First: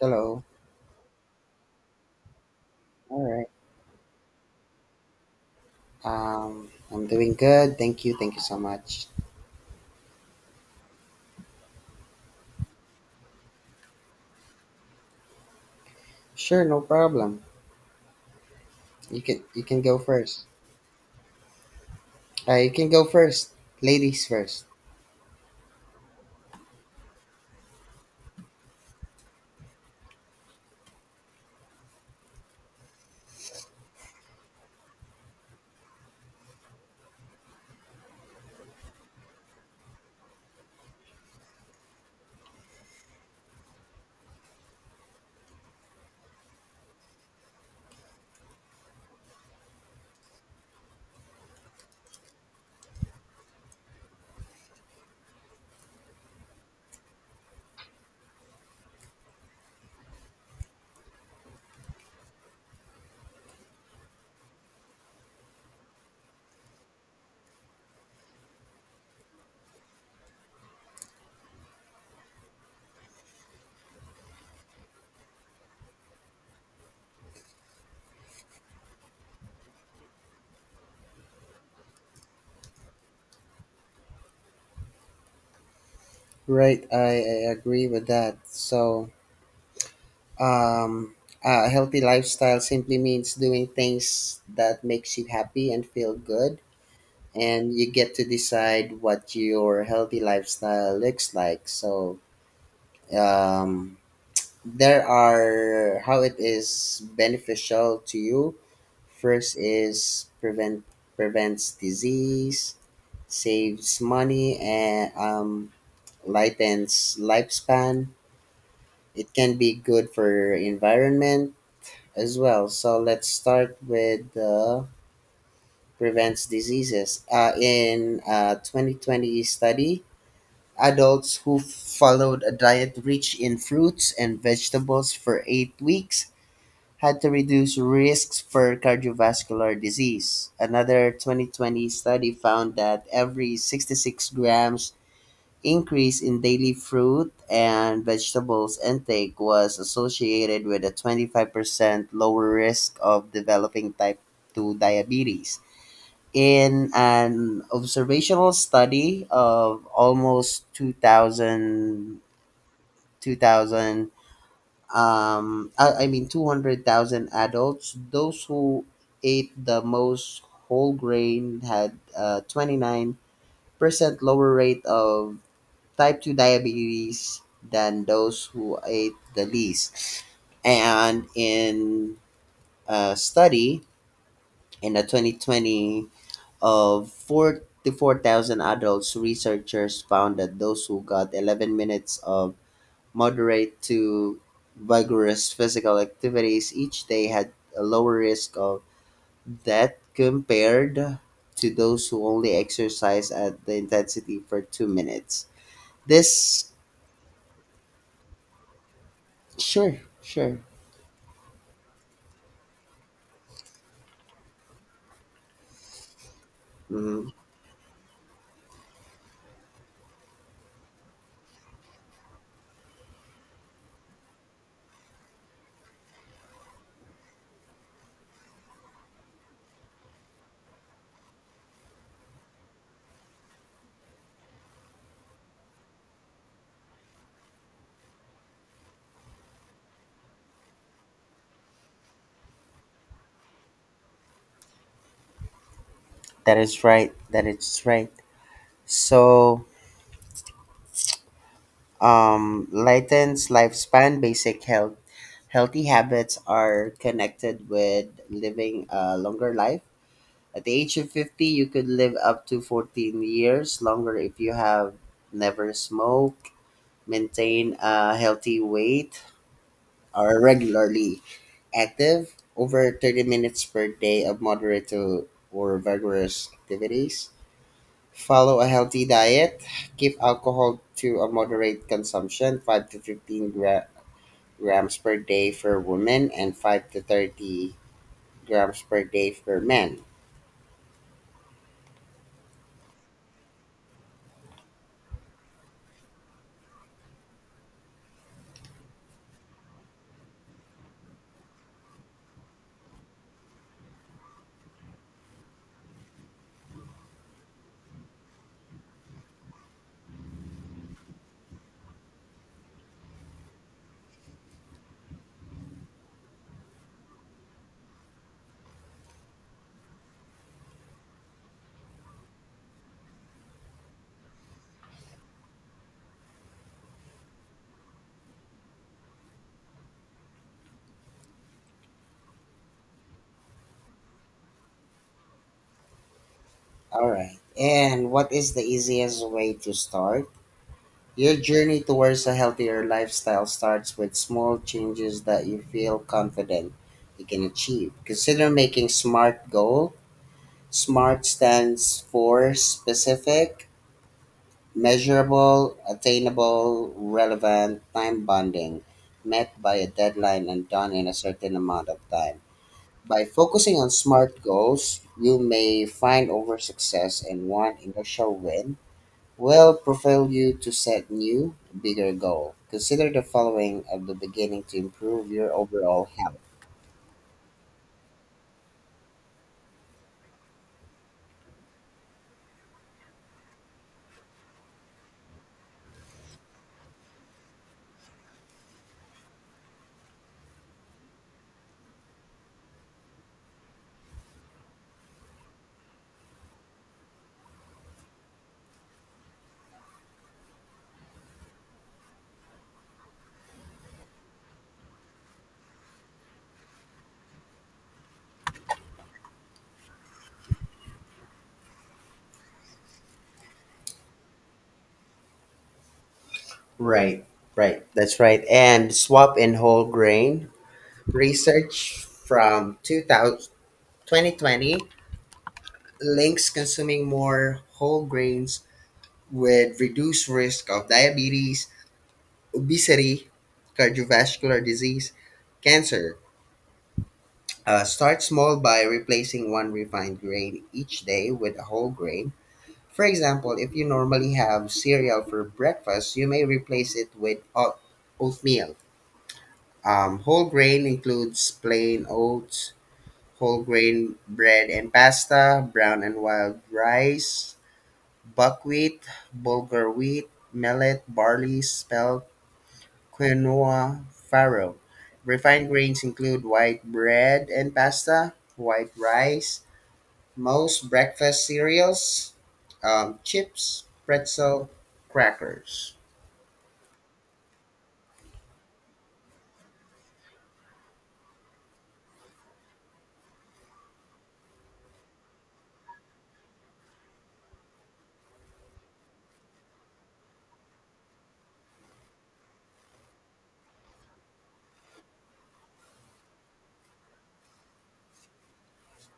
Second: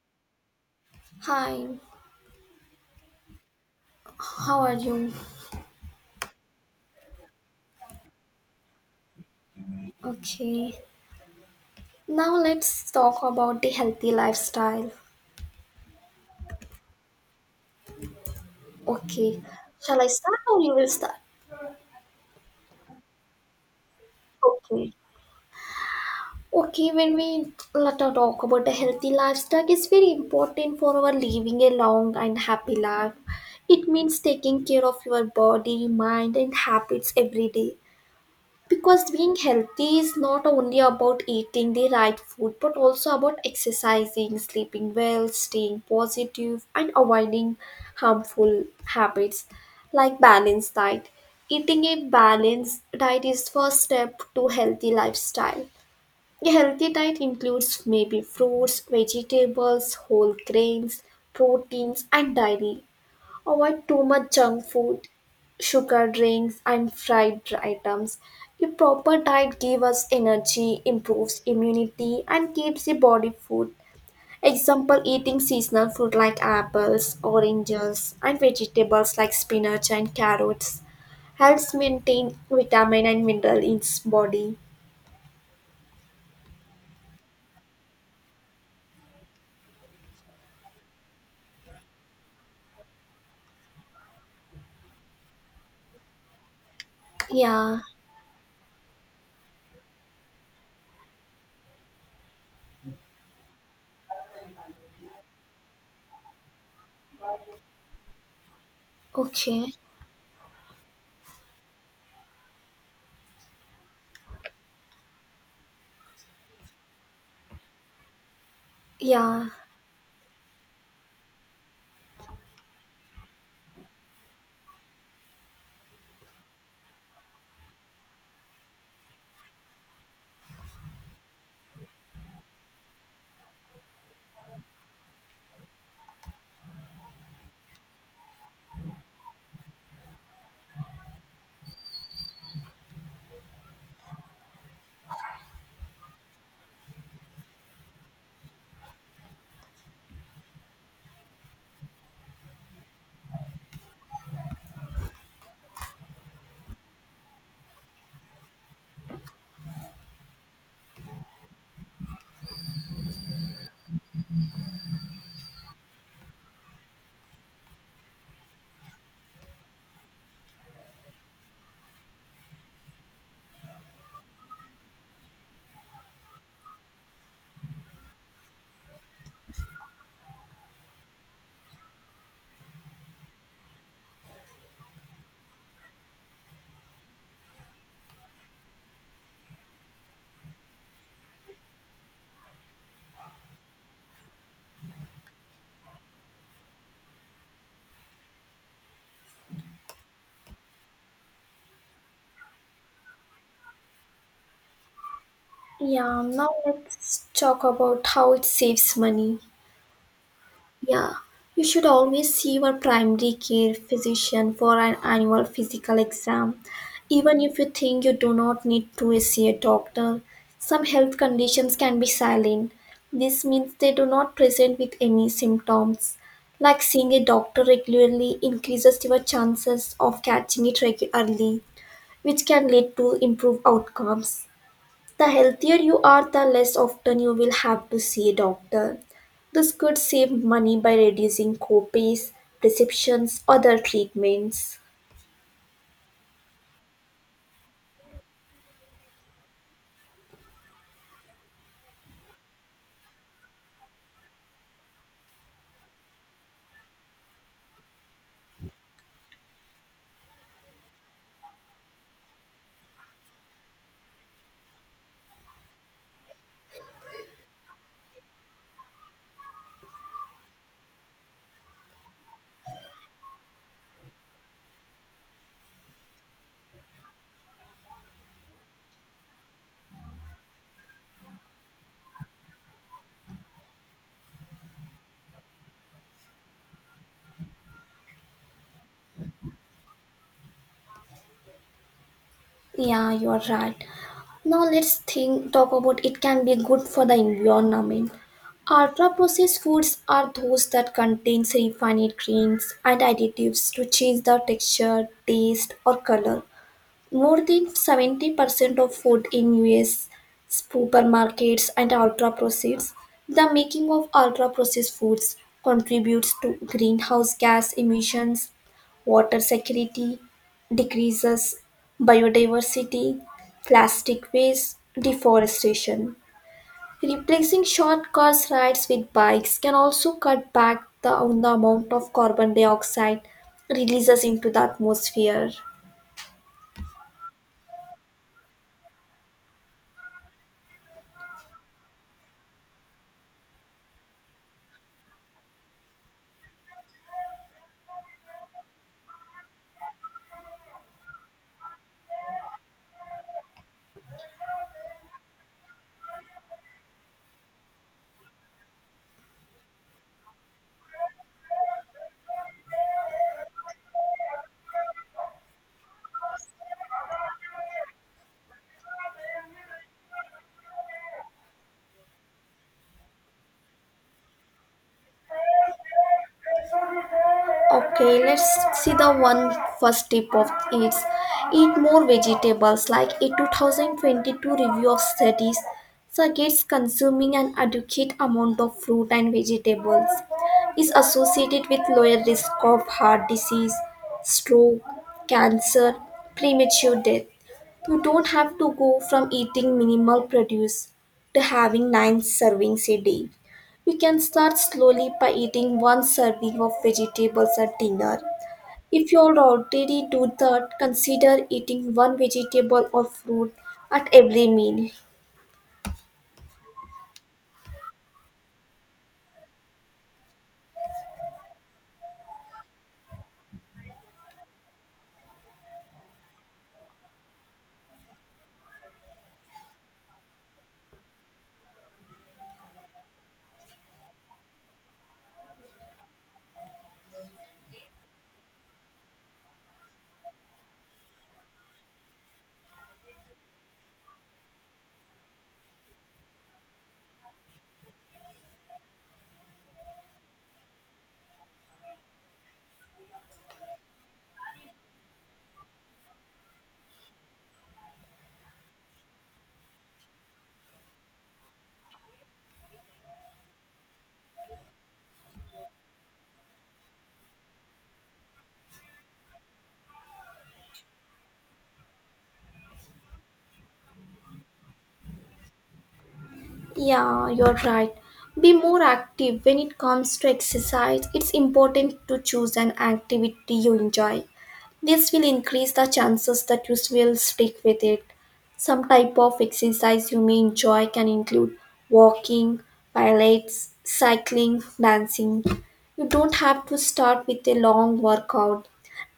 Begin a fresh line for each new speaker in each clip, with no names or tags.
Hello.
Hi,
All right.
how are you?
I'm doing good. Thank you. Thank you so much.
Okay, now let's talk about the healthy lifestyle.
Sure, no problem. You
Okay,
can you can go
shall I start
first.
or you will start?
You can go first. Ladies first.
Okay, okay, when we let us talk about the healthy lifestyle. It's very important for our living a long and happy life. It means taking care of your body, mind, and habits every day, because being healthy is not only about eating the right food but also about exercising, sleeping well, staying positive, and avoiding harmful habits, like balanced diet. Eating a balanced diet is first step to healthy lifestyle. A healthy diet includes maybe fruits, vegetables, whole grains, proteins, and dairy. Avoid too much junk food, sugar drinks, and fried items. A proper diet gives us energy, improves immunity, and keeps the body full. Example, eating seasonal fruit like apples, oranges, and vegetables like spinach and carrots helps maintain vitamin and mineral in body.
Right. I agree with that. So, um, a healthy lifestyle simply means doing things that makes you happy and feel good, and
Yeah,
you get to decide what your healthy lifestyle looks like. So, um, there are how it is beneficial to you. First
okay.
is prevents disease, saves money, and lightens lifespan. It
Yeah,
can be good for environment as well. So let's start with the prevents diseases. In a 2020 study, adults who followed a diet rich in fruits and vegetables for 8 weeks had to reduce risks for cardiovascular disease. Another 2020 study found that every 66 grams increase in daily fruit and vegetables intake was associated with a 25% lower risk of developing type 2 diabetes. In an observational study of almost 2,000 2,000 I mean 200,000 adults, those who ate the most whole grain had a 29% lower rate of type 2 diabetes than those who ate the least, and in a study in the 2020 of 44,000 adults, researchers found that those who got 11 minutes of moderate to vigorous physical activities each day had a lower risk of death compared to those who only exercise at the intensity for 2 minutes.
yeah. Now
This,
let's talk about how it saves money.
sure, sure.
Yeah, you should always see your primary care physician for an annual physical exam.
Mhm.
Even if you think you do not need to see a doctor, some health conditions can be silent. This means they do not present with any symptoms. Like, seeing a doctor regularly increases your chances of catching it early, which can lead to improved outcomes. The healthier you are, the less often you will have to see a doctor. This could save money by reducing copays, prescriptions, other treatments.
That is right. That is right. So, lightens lifespan, basic health. Healthy habits are connected with living a longer life. At the age of 50, you could live up to 14 years longer if you have never smoked, maintain a healthy weight, are regularly active, over 30 minutes per day of moderate to or vigorous activities, follow a healthy diet, keep alcohol to a moderate consumption, 5 to 15 grams per day for women and 5 to 30 grams per day for men.
Yeah, you're right. Now let's think talk about it can be good for the environment. Ultra processed foods are those that contain refined grains and additives to change the texture, taste or color. More than 70% of food in US supermarkets and ultra processed. The making of ultra processed foods contributes to greenhouse gas emissions, water security, decreases biodiversity, plastic waste, deforestation. Replacing short car rides with bikes can also cut back on the amount of carbon dioxide releases into the atmosphere.
All right. And what is the easiest way to start? Your journey towards a healthier lifestyle starts with small changes that you feel confident you can achieve. Consider making SMART goal. SMART stands for specific, measurable, attainable, relevant, time bonding, met by a deadline and done in a certain amount of time. By focusing on SMART goals, you may find over success in one initial win will propel you to set new, bigger goal. Consider the following at the beginning to improve your overall health.
Okay, let's see the one first tip of it's, eat more vegetables. Like a 2022 review of studies suggests consuming an adequate amount of fruit and vegetables is associated with lower risk of heart disease, stroke, cancer, premature death. You don't have to go from eating minimal produce to having nine servings a day. You can start slowly by eating one serving of vegetables at dinner. If you already do that, consider eating one vegetable or fruit at every meal.
Right, right. That's right. And swap in whole grain research from two thousand twenty twenty links consuming more whole grains with reduced risk of diabetes, obesity, cardiovascular disease, cancer. Start small by replacing one refined grain each day with a whole grain. For example, if you normally have cereal for breakfast, you may replace it with oatmeal. Whole grain includes plain oats, whole grain bread and pasta, brown and wild rice, buckwheat, bulgur wheat, millet, barley, spelt, quinoa, farro. Refined grains include white bread and pasta, white rice, most breakfast cereals, chips, pretzel, crackers.
Yeah, you're right. Be more active when it comes to exercise. It's important to choose an activity you enjoy. This will increase the chances that you will stick with it. Some type of exercise you may enjoy can include walking, pilates, cycling, dancing. You don't have to start with a long workout.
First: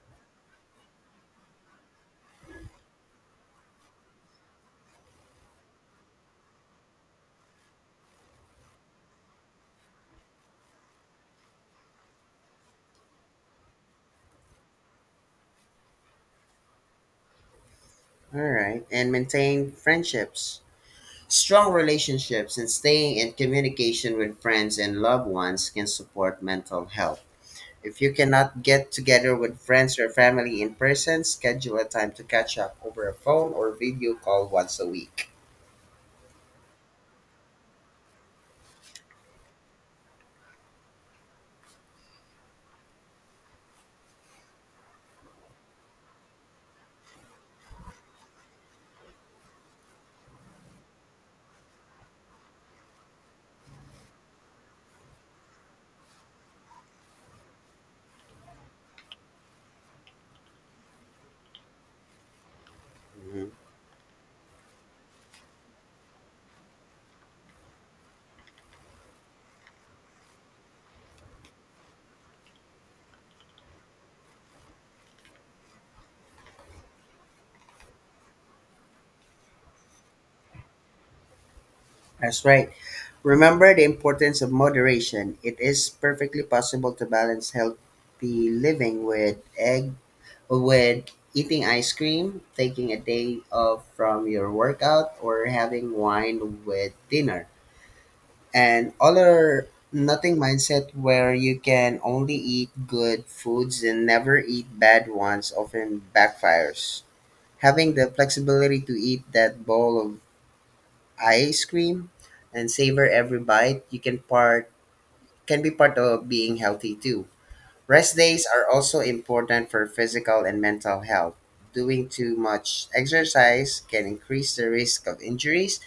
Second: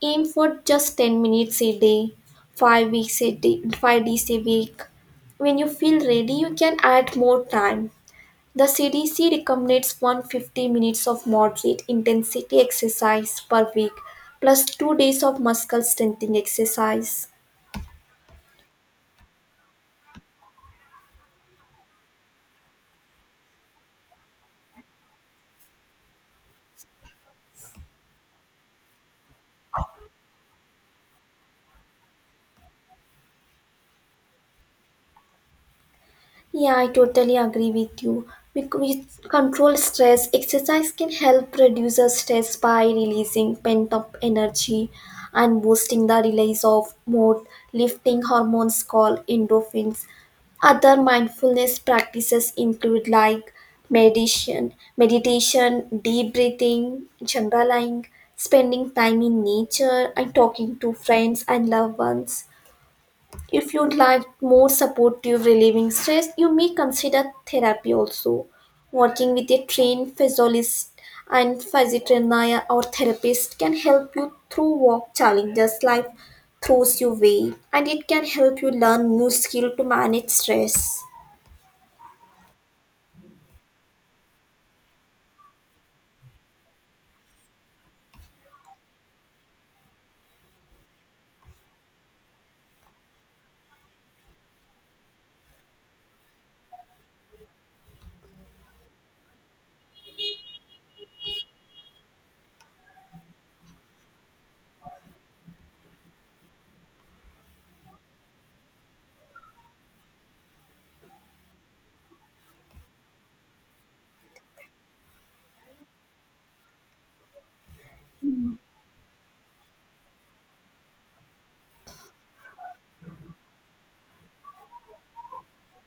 Aim for just 10 minutes a day, 5 weeks a day, 5 days a week. When you feel ready, you can add more time. The CDC recommends 150 minutes of moderate intensity exercise per week plus 2 days of muscle strengthening exercise.
All right, and maintain friendships. Strong relationships and staying in communication with friends and loved ones can support mental health. If you cannot get together with friends or family in person, schedule a time to catch up over a phone or video call once a week.
Yeah, I totally agree with you. Because with control stress, exercise can help reduce the stress by releasing pent up energy and boosting the release of mood lifting hormones called endorphins. Other mindfulness practices include, like, meditation, deep breathing, journaling, spending time in nature, and talking to friends and loved ones.
Mhm.
If you'd like more supportive relieving stress, you may consider therapy also. Working with a trained physiologist and physiotherapist or therapist can help you through work challenges life throws your way, and it can help you learn new skill to manage stress.
That's right. Remember the importance of moderation. It is perfectly possible to balance healthy living with egg with eating ice cream, taking a day off from your workout, or having wine with dinner. And all or nothing mindset where you can only eat good foods and never eat bad ones often backfires. Having the flexibility to eat that bowl of ice cream and savor every bite, you can be part of being healthy too. Rest days are also important for physical and mental health. Doing too much exercise can increase the risk of injuries,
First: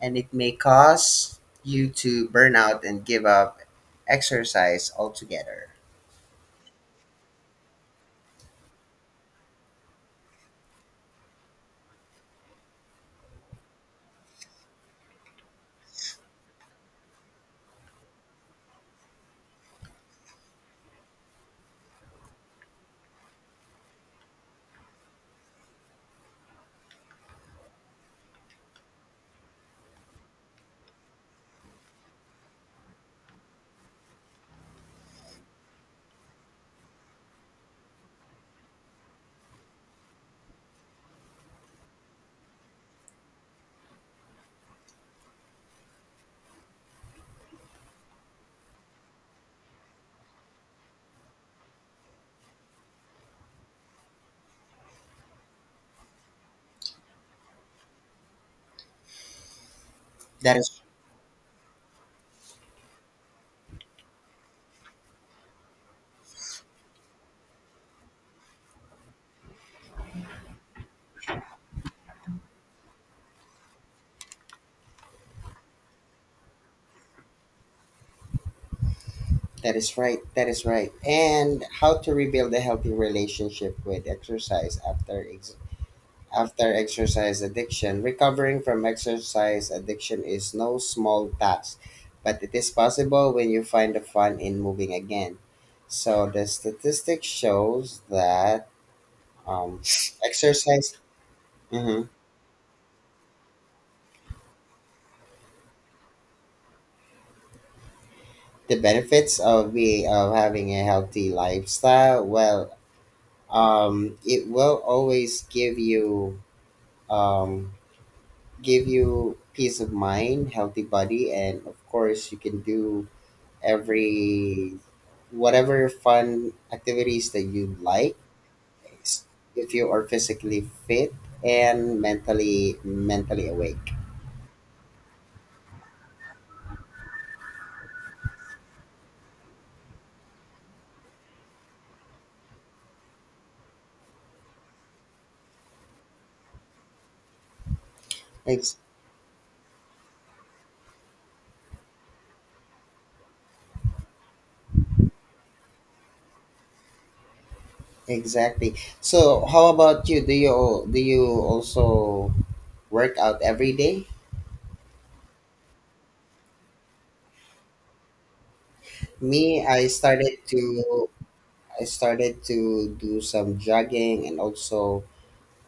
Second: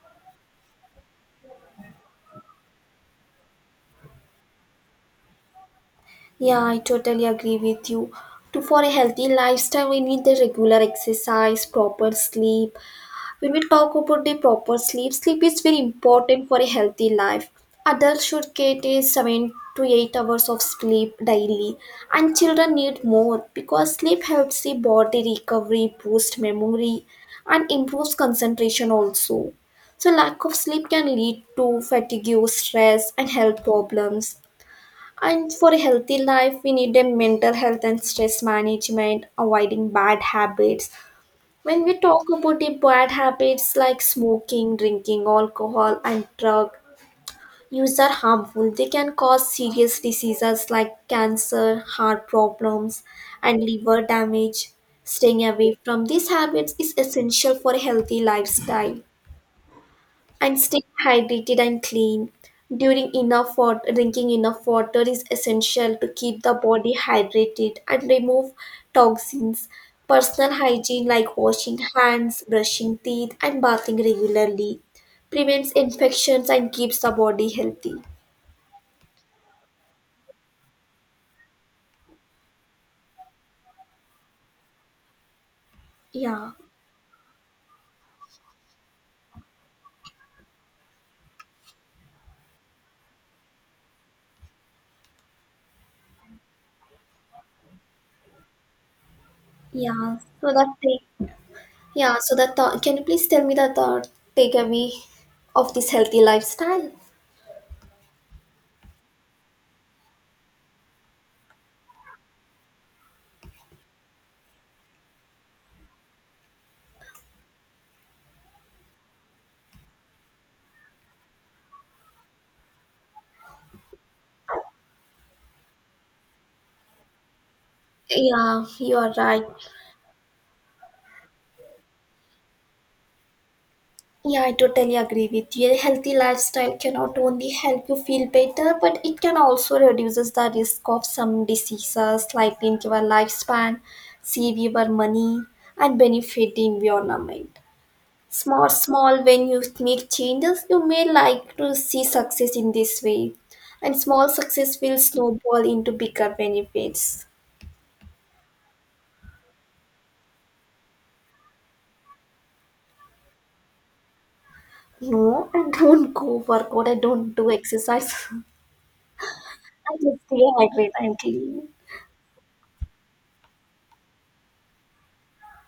and it may cause you to burn out and give up exercise altogether.
Yeah, I totally agree with you. To for a healthy lifestyle, we need the regular exercise, proper sleep. When we talk about the proper sleep, sleep is very important for a healthy life. Adults should get a 7 to 8 hours of sleep daily, and children need more, because sleep helps the body recovery, boost memory, and improves concentration also. So, lack of sleep can lead to fatigue, stress, and health problems. And for a healthy life, we need a mental health and stress management, avoiding bad habits. When we talk about the bad habits like smoking, drinking alcohol, and drug use are harmful, they can cause serious diseases like cancer, heart problems, and liver damage. Staying away from these habits is essential for a healthy lifestyle,
That
and stay
is
hydrated and clean during enough water. Drinking enough water is essential to keep the body hydrated and remove toxins. Personal hygiene like washing hands, brushing teeth, and bathing regularly prevents infections and keeps the body healthy.
that is right. That is right. And how to rebuild a healthy relationship with exercise?
yeah
After exercise addiction, recovering from exercise addiction is no small task, but it is possible when you find the fun in moving again. So the statistics shows that um,
yeah so that
exercise.
take
Mhm.
yeah so that th- can you please tell me the third takeaway of this healthy lifestyle?
The benefits of be of having a healthy lifestyle. Well, it will always um, give you peace of mind, healthy body, and of course you can do every whatever fun activities that you like
Yeah, you are right.
if you are physically fit and mentally awake.
Yeah, I totally agree with you. A healthy lifestyle cannot only help you feel better, but it can also reduces the risk of some diseases like in your lifespan, save your money, and benefit the environment. Small,
Ex-
small. When you make changes, you may like to see success in this way, and small success will snowball into bigger benefits.
exactly, so how about you? Do you also work out every day?
No, I don't go workout. I don't do exercise.
Me, i
I just stay
started to
hydrated. I'm clean.
i started to do some jogging and also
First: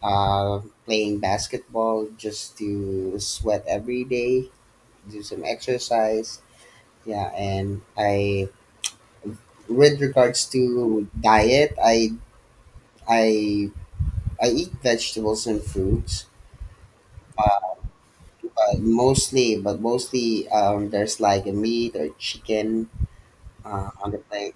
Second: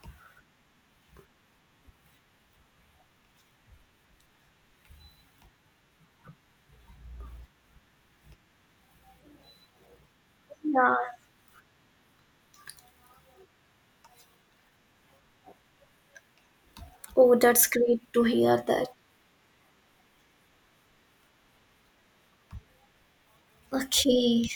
playing basketball just to sweat every day, do some exercise. Yeah, and I, with regards
Yeah.
to diet, I I eat vegetables and fruits,
Oh, that's great to hear
but
that.
mostly there's like a meat or chicken on the
Okay.
plate.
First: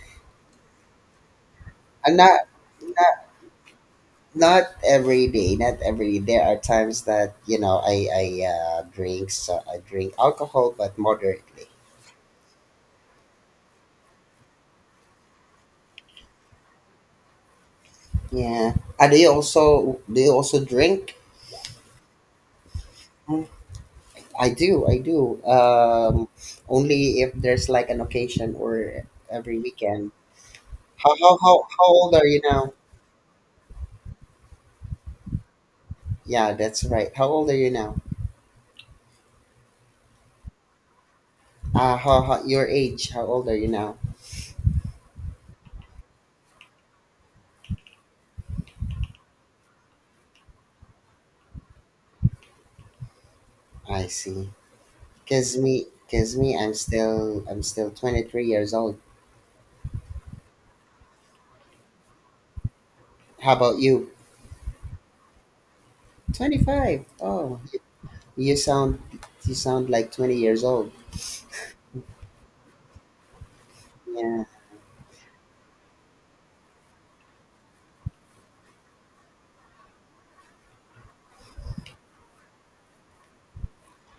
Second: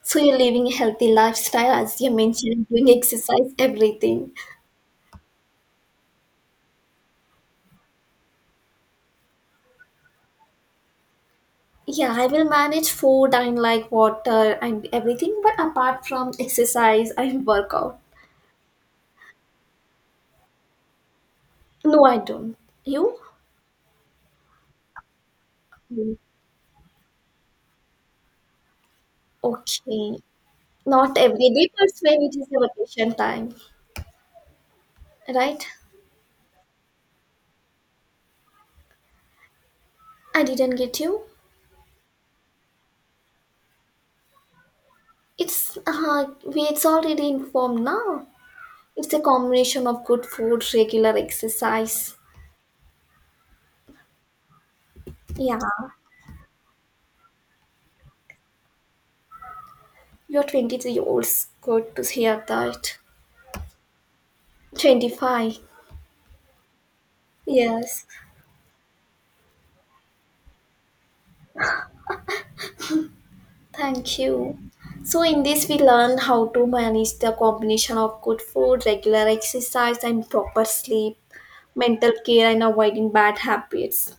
So you're living a healthy lifestyle as you
And
mentioned, doing
not
exercise, everything.
not every day. There are times that I drink so I drink alcohol, but moderately.
Yeah, I will manage food and like water and everything, but apart from exercise, I work out.
Yeah. And do you also drink?
No, I don't. You?
I do, I do.
Mm.
Only if there's like an occasion or every weekend.
Okay.
How,
Not
how,
every
how,
day,
how
but
old
when
are
it
you
is the
now?
vacation time, right?
Yeah, that's right. How old are you now?
I didn't get you.
Your age, how old are you now?
It's already informed now. It's a combination of good food, regular exercise.
I see. Cause
Yeah.
me, cause me, I'm still 23 years old.
You are 23 years. Good to hear that.
How about you?
25.
25. Oh,
Yes.
you sound, you sound like 20 years old.
Thank
Yeah,
you. So in this we learn how to manage the combination of good food, regular exercise and proper sleep, mental care and avoiding bad habits.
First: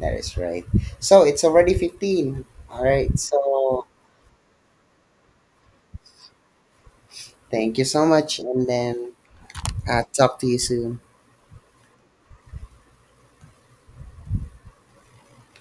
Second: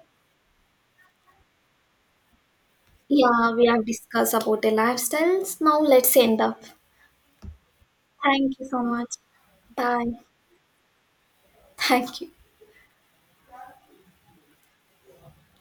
that is right. So it's already 15. All right.
Yeah, we have
So
discussed about the lifestyles. Now let's end up.
thank you so much.
Thank
And
you so
then
much.
อาจจ
Bye.
บทีสิ่ง
Thank you.